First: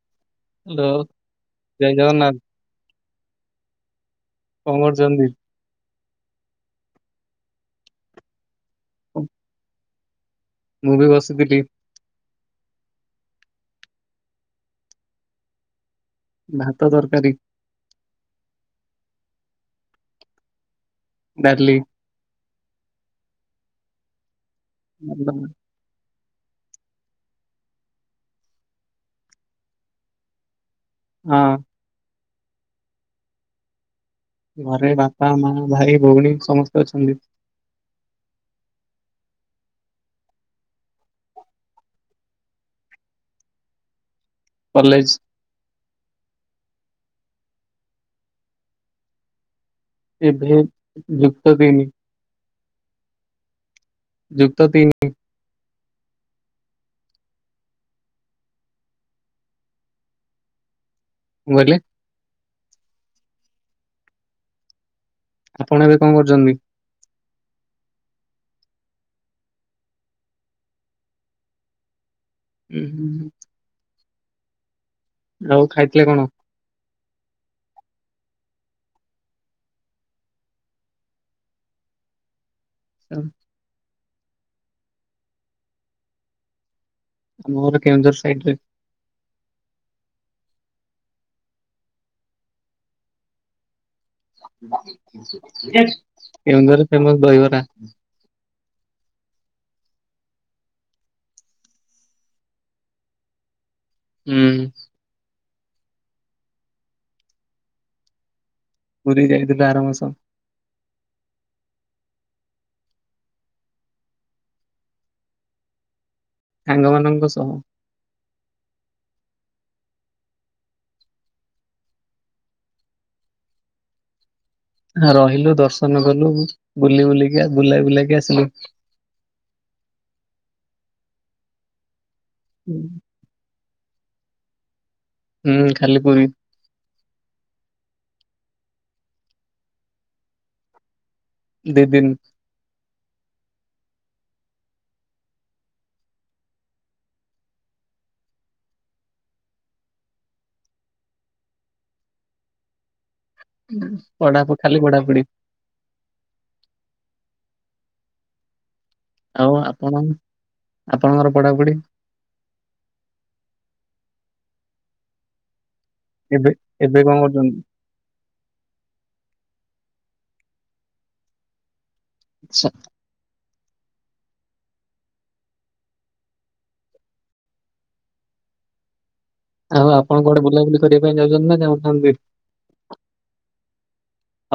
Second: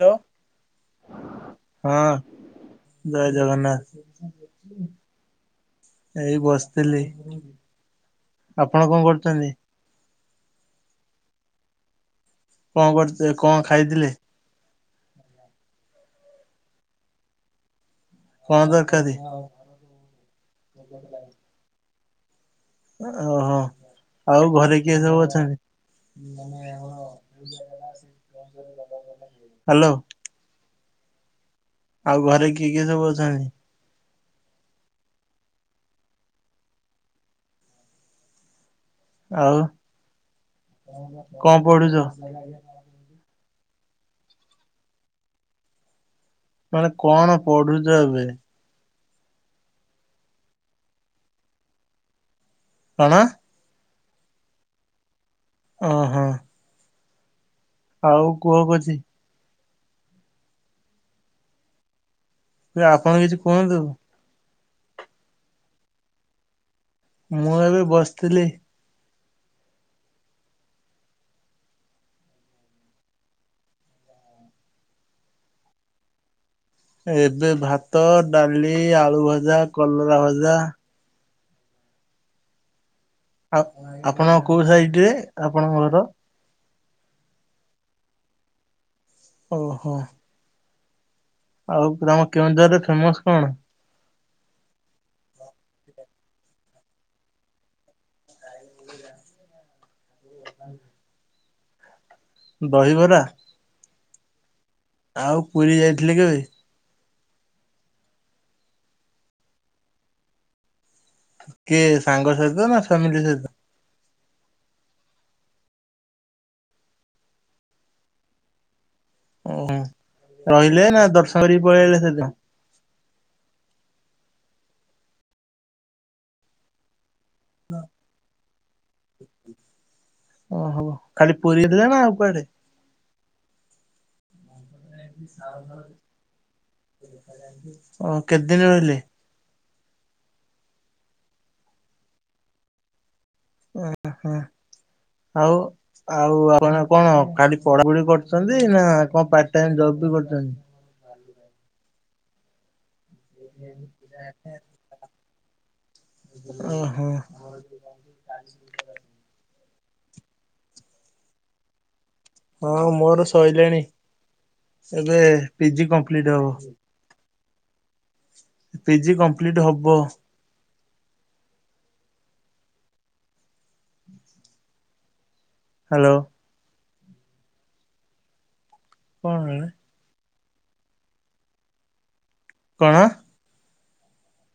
Hello hello ଜୟ ହଁ ଜଗନ୍ନାଥ। ଜୟ ଜଗନ୍ନାଥ କଣ କରୁଛନ୍ତି? ଏଇ ବସିଥିଲଥିଲି। ଆପଣ କଣ କରୁଛନ୍ତି? ମୁଁ ବି ବସିଥିଲି। କଣ କରୁଥିଲେ କଣ ଖାଇଥିଲେ? ଭାତ ତରକାରୀ କଣ ତରକାରୀ? ଡାଲି ଓହୋ ଆଉ ଘରେ କିଏ ସବୁ ଅଛନ୍ତି? ହାଲୋ। ହଁ। ଆଉ ଘରେ କିଏ କିଏ ସବୁ ଅଛନ୍ତି? ଘରେ ବାପା ମା ଭାଇ ଭଉଣୀ ସମସ୍ତେ ଅଛନ୍ତି। ଆଉ କଣ ପଢୁଚ? କଲେଜ। ମାନେ କଣ ପଢୁଛ ଏବେ ଏବେ ଯୁକ୍ତ ତିନି। କଣ? ଯୁକ୍ତ ତିନି। ଓ ହୋ। ଆଉ କୁହ କିଛି। କଣ କହିଲେ। ଆପଣ କିଛି କୁହନ୍ତୁ। ଆପଣ ଏବେ କଣ କରୁଚନ୍ତି? ମୁଁ ଏବେ ବସଥିଲି। ହୁଁ ହୁଁ ହ। ଆଉ ଖାଇଥିଲେ କଣ? ଏବେ ଭାତ ଡାଲି ଆଳୁ ଭଜା କଲରା ଭଜା ହ ଆଉ ଆପଣ କୋଉ ସାଇଡ ରେ ଆପଣଙ୍କ ଘର? ଆମର କେଉଁଝର ସାଇଡ ରେ। ଓହୋ। ଆଉ ତମ କେଉଁଝର ରେ ଫେମସ କଣ? କେଉଁଝର ଫେମସ ଦହିିବରା। ଦହିବରା। ହୁଁ। ଆଉ ପୁରୀ ଯାଇଥିଲେ କେବେ? ପୁରୀ ଯାଇଥିଲୁ ଆର ମାସ। କିଏ ସାଙ୍ଗ ସହିତ ନା ଫ୍ୟାମିଲି ସହିତ? ସାଙ୍ଗମାନଙ୍କ ସହ। ଉଁ ରହିଲେ ନା ଦର୍ଶନ କରିକି ପଳେଇଆଇଲେ ସେଦିନ? ନାଁ ରହିଲୁ ଦର୍ଶନକଲୁ ବୁଲି ବୁଲି କିଆ ବୁଲାଇ ବୁଲେଇକି ଆସିଲୁ। ଓହୋ ଖାଲି ପୁରୀରେ ନା କୁଆଡେ? [inaudible] ହୁଁ ଖାଲି ପୁରୀ ଓ କେତେ ଦିନ ରହିଲେ? ଦି ଦିନ। ଏହେଁ ଆଉ ଆଉ ଆପଣ କଣ ଖାଲି ପଢାପଢି କରଚନ୍ତି ନା କଣ ପାର୍ଟ ଟାଇମ୍ ଜବ ବି କରୁଛନ୍ତି? ପଢାପଢ଼ି ଖାଲି ପଢାପଢି। ଓ ହୋ। ହଉ ଆପଣଙ୍କ ଆପଣଙ୍କର ପଢାପଢ଼ି? ହଁ ମୋର ସରିଲାଣି ଏବେ ପିଜି କମ୍ପ୍ଲିଟ୍ ଏବେ ହବ। ଏବେ କଣ କରୁଛନ୍ତି? ପିଜି କମ୍ପ୍ଲିଟ୍ ହବ। [unintelligible] ହାଲୋ। କଣ ଆଉ ଆପଣ କୁଆଡେ ବୁଲାବୁଲି କରିବା ପାଇଁ ଯାଉଚନ୍ତି ନା ଯାଉନାହାନ୍ତି? କଣ?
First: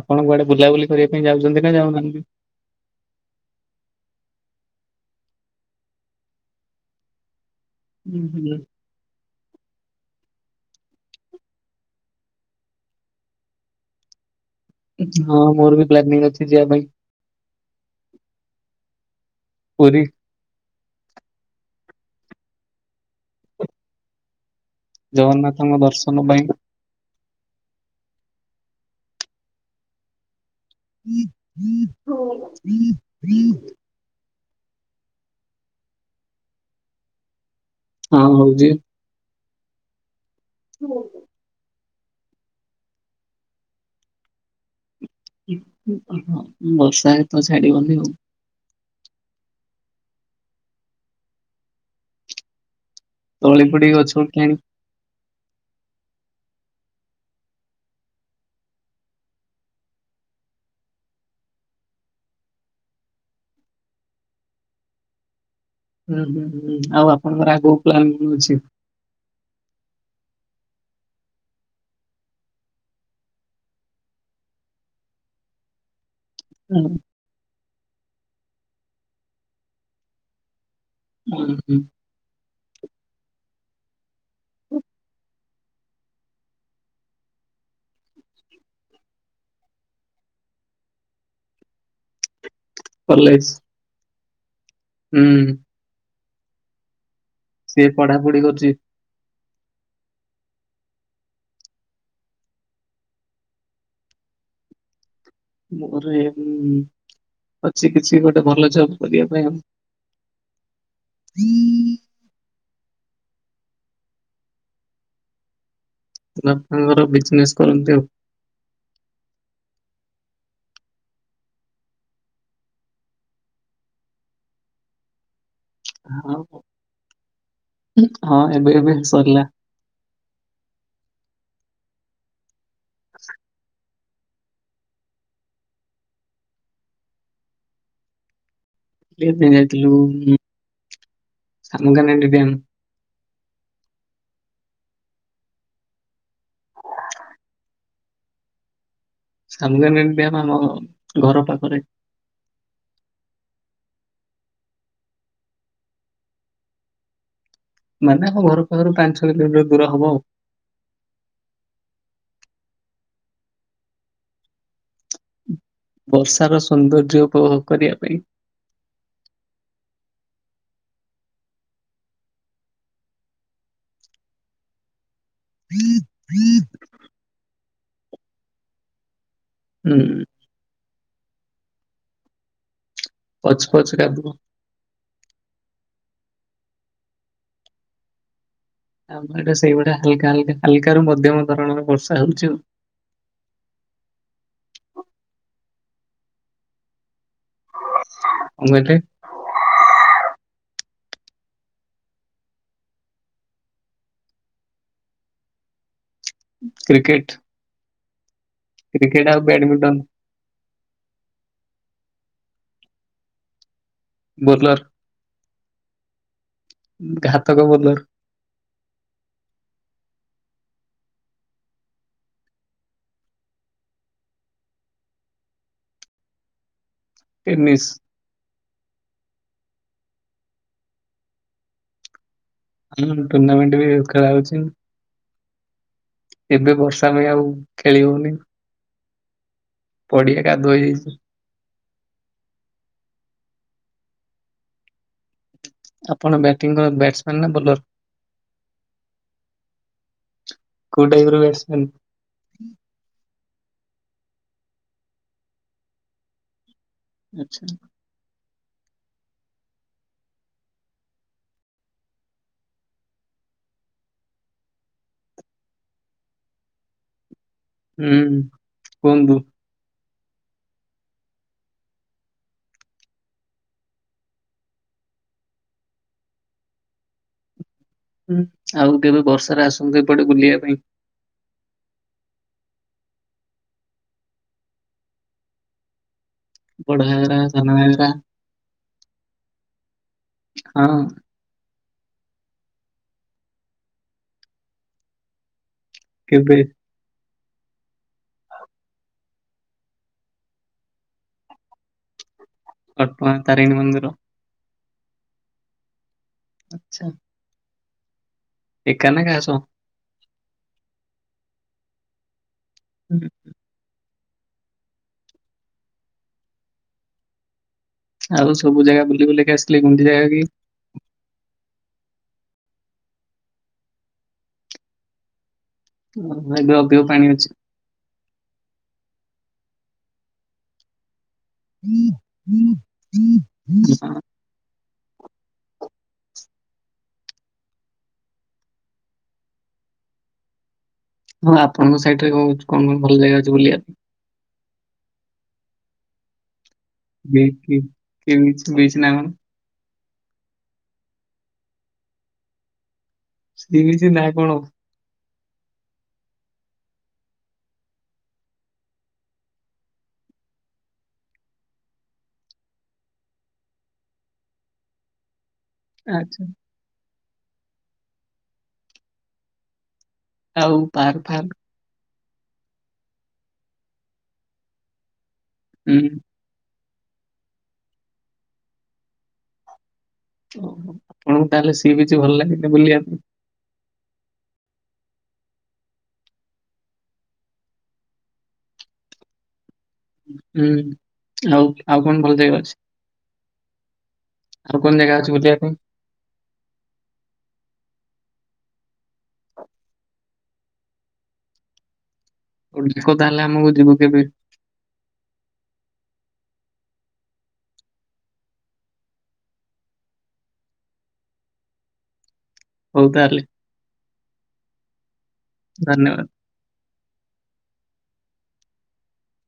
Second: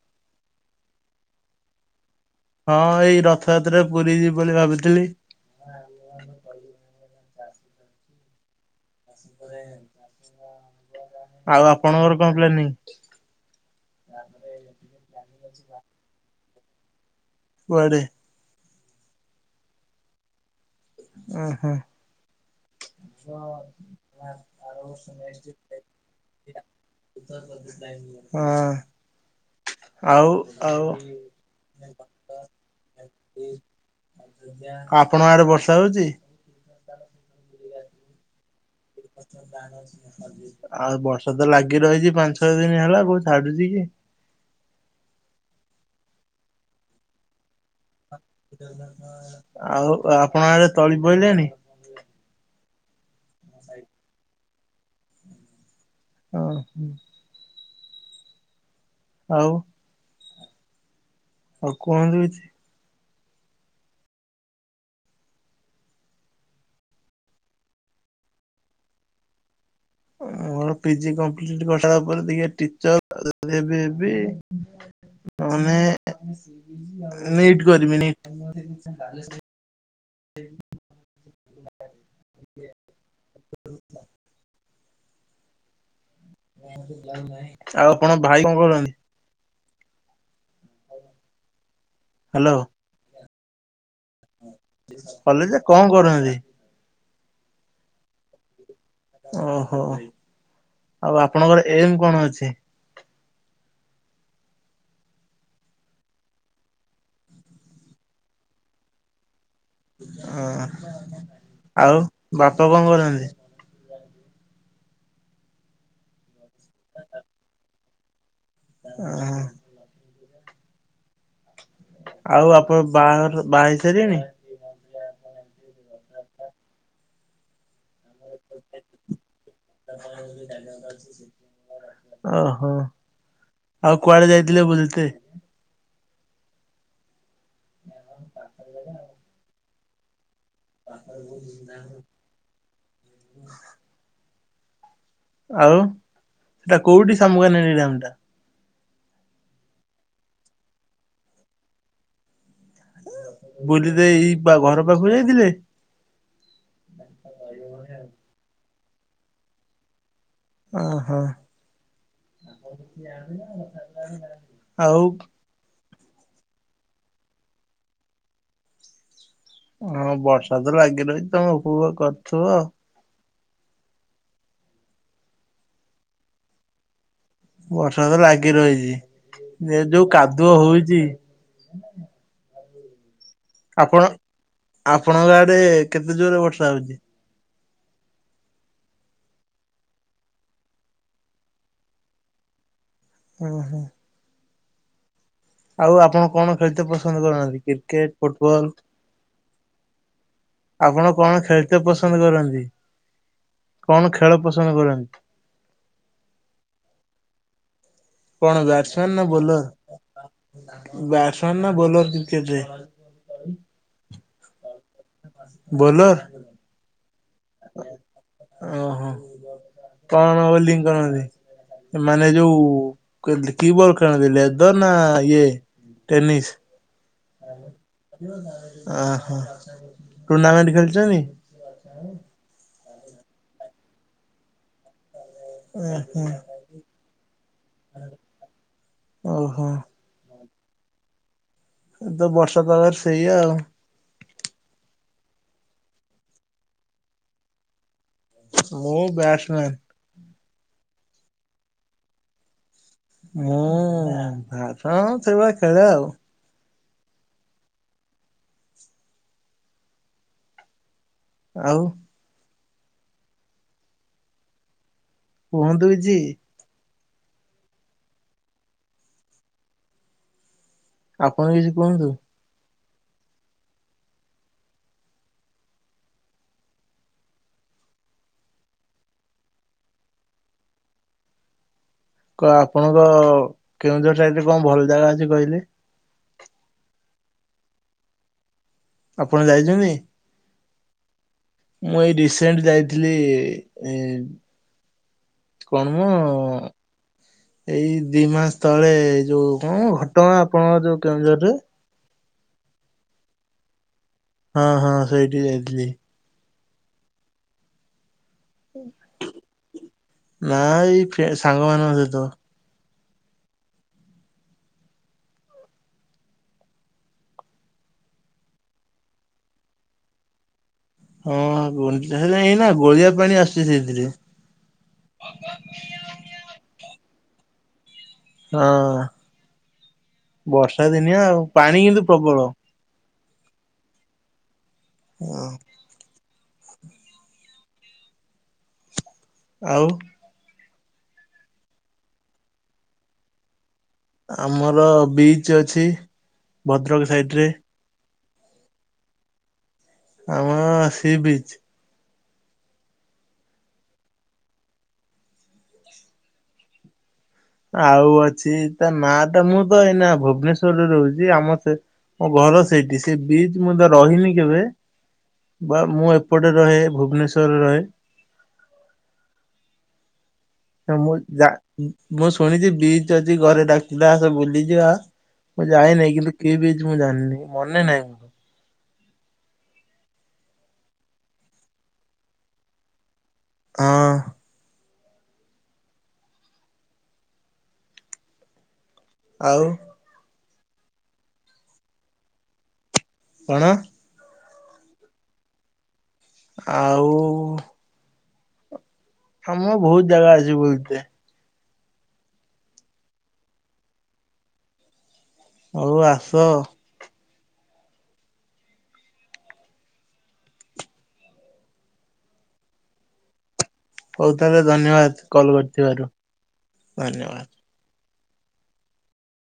ଆପଣ କୁଆଡେ ବୁଲାବୁଲି କରିବା ପାଇଁ ଯାଉଚନ୍ତି ନା ଯାଉନାହାନ୍ତି? ହଁ ଏଇ ରଥଯାତ୍ରାରେ ପୁରୀ ଯିବି ବୋଲି ଭାବିଥିଲି। ହୁଁ ହୁଁ। [inaudible] ଆଉ ଆପଣଙ୍କର କଣ ପ୍ଲାନିଂ? ହଁ ମୋର ବି ପ୍ଲାନିଂ ଅଛି ଯିବା ପାଇଁ। କୁଆଡେ? ପୁରୀ। ଉଁ ହୁଁ। [unintelligible] [unintelligible] ଜଗନ୍ନାଥଙ୍କ ଦର୍ଶନ ପାଇଁ। ହଁ ଆଉ? ଆଉ [unintelligible] ଆପଣଙ୍କ ଆଡେ ବର୍ଷା ହଉଚି? ହଁ ହଉଚି। ଆଉ ବର୍ଷା ତ ଲାଗି ରହିଚି ପାଞ୍ଚ ଛଅ ଦିନ ହେଲା କୋଉ ଛାଡୁଚି କି? ବର୍ଷା ତ ଛାଡିବନି ଆଉ। ଆଉ ଆପଣଙ୍କ ଆଡେ ତଳି ପଇଲାନି? ତଳି ପଡ଼ିକି ଗଛ ଉଠିଲାଣି। ହଁ ହ। ଆଉ? ଆଉ କୁହନ୍ତୁ କିଛି? ହୁଁ ହୁଁ ହୁଁ ଆଉ ଆପଣଙ୍କର ଆଗକୁ ପ୍ଲାନ କଣ ଅଛି? ଆ ପି ଜି କମ୍ପ୍ଲିଟ କରିସାରିଲା ପରେ ଦେଖିଆ ଟିଚର୍ ହେବି ହେବି। ତାମାନେ ନିଟ୍ କରିବି। ନିଟ। ହୁଁ ହଁ। [inaudible] ଆଉ ଆପଣ ଭାଇ କଣ କରୁଛନ୍ତି? ହାଲୋ। ପର୍ଲେସ୍। କଲେ ଯେ କଣ କରୁଚନ୍ତି? ସିଏ ପଢାପଢି କରୁଚି। ଓହୋ ଆଉ ଆପଣଙ୍କର ଏମ୍ କଣ ଅଛି? ମୋର ଏମ ଅଛି କିଛି ଗୋଟେ ଭଲ ଜବ୍ କରିବା ପାଇଁ ଆଉ। ହ ଆଉ ବାପା କଣ କରନ୍ତି? [unintelligible] ବିଜନେସ୍ କରନ୍ତି। ଅ ହ। ଆଉ ଆପଣ ବାହାଘର ବାହା ହେଇ ସାରିଲେଣି? ହଁ। ହଁ ଏବେ ଏବେ ସରିଲା। ଓହୋ ଆଉ କୁଆଡେ ଯାଇଥିଲେ ବୁଲତେ? [unintelligible] ଏବେ ଯାଇଥିଲୁ ସାଙ୍ଗ [unintelligible] ହୁଁ। ଆଉ ସେଟା କୋଉଠି ସାମୁଗାନେଡି ଡାମଟା? [unintelligible] ଆମ ଆମ ଘର ପାଖରେ। ବୁଲିଦେଇ ବା ଘର ପାଖକୁ ଯାଇଥିଲେ। ମାନେ ଆମ ଘର ପାଖରୁ ପାଞ୍ଚ ଛଅ କିଲୋମିଟର ଦୂର ହବ ଆଉ। ଓହୋ ଆଉ। ବର୍ଷାର ସୌନ୍ଦର୍ଯ୍ୟ ଉପଭୋଗ କରିବା ପାଇଁ। ହଁ ବର୍ଷା ତ ଲାଗି ରହିଛି ତମେ ଉପଭୋଗ କରୁଥିବ। ହଂ ହଂ ବର୍ଷା ତ ଲାଗି ରହିଛି ଏ ହୁଁ ଯୋଉ କାଦୁଅ ହଉଛି। ପଚ୍ ପଚ୍ ଆପଣ କାଦୁଅ। ଆପଣଙ୍କ ଆଡେ କେତେ ଜୋରରେ ବର୍ଷା ହଉଛି? ଆମ ଆଡେ ସେଇଭଳିଆ ହାଲ ହାଲ ହାଲକୁ ମଧ୍ୟମ ଧରଣରେ ବର୍ଷା ହଉଛି ଆଉ। [unintelligible] ଆଉ ଆପଣ କଣ ଖେଳିତେ ପସନ୍ଦ କରୁନାହାନ୍ତି। Cricket, football. କଣ କହିଲେ ଆପଣ କଣ ଖେଳିତେ ପସନ୍ଦ କରନ୍ତି? କଣ ଖେଳ ପସନ୍ଦ କରନ୍ତି? କ୍ରିକେଟ। କଣ ବ୍ୟାଟସମ୍ୟାାନ ନା ବୋଲର, ବ୍ୟାଟସମ୍ୟାାନ ନା ବୋଲର? କେବେ? ବୋଲର୍। ବୋଲର୍। ଘାତକ ବୋଲର ଓହୋ ପ୍ରଣ ବୋଲିଙ୍ଗ କରନ୍ତି। ମାନେ ଯୋଉ କିିବଲ [unintelligible] ଲେଦର ନା ଇଏ ଟେନିସ୍। ଟେନିସ୍ ଟୁର୍ଣ୍ଣାମେଣ୍ଟ ଖେଳିଛନ୍ତି? ହମ୍ ଟୁର୍ଣ୍ଣାମେଣ୍ଟ ବି ଖେଳା ହଉଛି। ଓହୋ। ଏବେ ବର୍ଷା ପାଇଁ ଆଉ ଖେଳି ହଉନି ଓହୋ ପଡିଆ କାଦୁଅ ହେଇଯାଇଛି। ଏ ତ ବର୍ଷା ପାଗରେ ସେଇ ଆଉ। ଆପଣ ବ୍ୟାଟିଂକର ବ୍ୟାଟସମ୍ୟାନ୍ ନା ବୋଲର? ମୁଁ ବ୍ୟାଟ୍ସମ୍ୟାନ୍। କୋଉ ଟାଇପର ବ୍ୟାଟସମ୍ୟାନ୍? ମୁଁ ଭାତ ସେଇଭଳିଆ ଖେଳେ ଆଉ। ଆଚ୍ଛା। ଆଉ। କୁହନ୍ତୁ କିଛି। ହୁଁ କୁହନ୍ତୁ। ଆପଣ କିଛି କୁହନ୍ତୁ। ହୁଁ ଆଉ କେବେ ବର୍ଷାରେ ଆସନ୍ତୁ ଏପଟେ ବୁଲିବା ପାଇଁ। କ ଆପଣଙ୍କ କେଉଁଝର ସାଇଟରେ କଣ ଭଲ ଜାଗା ଅଛି କହିଲେ। ବଡଘାଗରା, ସାନଘାଗରା। ଆପଣ ଯାଇଚନ୍ତି? ହଁ। ମୁଁ ଏଇ ରିସେଣ୍ଟ ଯାଇଥିଲି କଣ ମ କେବେ ଏଇ ଦି ମାସ ତଳେ ଯୋଉ କଣ ଘଟଗାଁ ଆପଣଙ୍କର ଯୋଉ କେଉଁଝରରେ। ଘଟଗାଁ ତାରିଣୀ ମନ୍ଦିର। ହଁ ହଁ ସେଇଠିକି ଯାଇଥିଲି। ଆଚ୍ଛା। ଏକା ନା କାହା ସହ। ନା ଏଇ ଫ୍ରେ ସାଙ୍ଗ ମାନଙ୍କ ସହିତ। ହୁଁ। ଆଉ ସବୁ ଜାଗା ବୁଲି ବାଲିକି ଆସିଲେ ଗୁଣ୍ଡିଚା ଘାଇ ବି। ହଁ ଗୁଣ୍ଡିଚା ଘାଇ ଏଇନା ଗୋଳିଆ ପାଣି ଆସୁଚି ସେଇଥିରେ। ଭଲ ଲାଗିବ ଅଧିକ ପାଣି ଅଛି। ହଁ ବର୍ଷା ଦିନିଆ ଆଉ ପାଣି କିନ୍ତୁ ପ୍ରବଳ। [inaudible] ଓ। ଆଉ। ହଉ ଆପଣଙ୍କ ସାଇଟରେ କଁ ଅଛ କଣ କଣ ଭଲ ଜାଗା ଅଛି ବୁଲିବାକୁ। ଆମର ବିଚ୍ ଅଛି ଭଦ୍ରକ ସାଇଟ୍ ରେ। କି ବିଚ୍ ବିଚ୍ ନା କଣ। ଆମର ସି ବିଚ୍। ସି ବିଚ୍ ନା କଣ। ଆଉ ଅଛି ତା ନାଁ ଟା ମୁଁ ତ ଏଇନା ଭୁବନେଶ୍ଵର ରେ ରହୁଛି ଆମ ସେ। ମୋ ଘର ସେଇଠି ସେ ବିଚ୍ ମୁଁ ତ ରହିନି କେବେ। ବା ମୁଁ ଆଚ୍ଛା। ଏପଟେ ରହେ ଭୁବନେଶ୍ଵର ରେ ରହେ ‌। ଆଉ ନା ମୁଁ ପାର୍କ ଯା। ଫାର୍କ ମୁଁ ଶୁଣିଚି ବିଚ୍ ଅଛି ଘରେ ଡାକୁଥିଲେ ଆସ ବୁଲି ଯିବା ମୁଁ ହୁଁ ଯାଇନାହିଁ କିନ୍ତୁ କି ବିଚ୍। ମୁଁ ଜାଣିନି ମନେ ନାଇଁ ମୋର। ଓ ହୋ ଆପଣଙ୍କୁ ତାହେଲେ ସି ବିଚ୍ ଭଲ ଲାଗେନି ବୁଲିବାକୁ। ହଁ। ଆଉ। ହୁଁ ଆଉ ଆଉ କଣ ଭଲ ଜାଗା ଅଛି। କଣ। ଆଉ କଣ ଜାଗା ଅଛି ବୁଲିବା ପାଇଁ। ଆଉ। ଆମର ବୋହୁତ ଜାଗା ଅଛି ବୁଲତେ। ଡାକ ତାହେଲେ ଆମକୁ ଯିବୁ କେବେ। ହଉ ଆସ। ହଉ ତାଏଲେ। ହଉ ତାହେଲେ ଧନ୍ୟବାଦ କଲ କରିଥିବାରୁ ଧନ୍ୟବାଦ। ଧନ୍ୟବାଦ।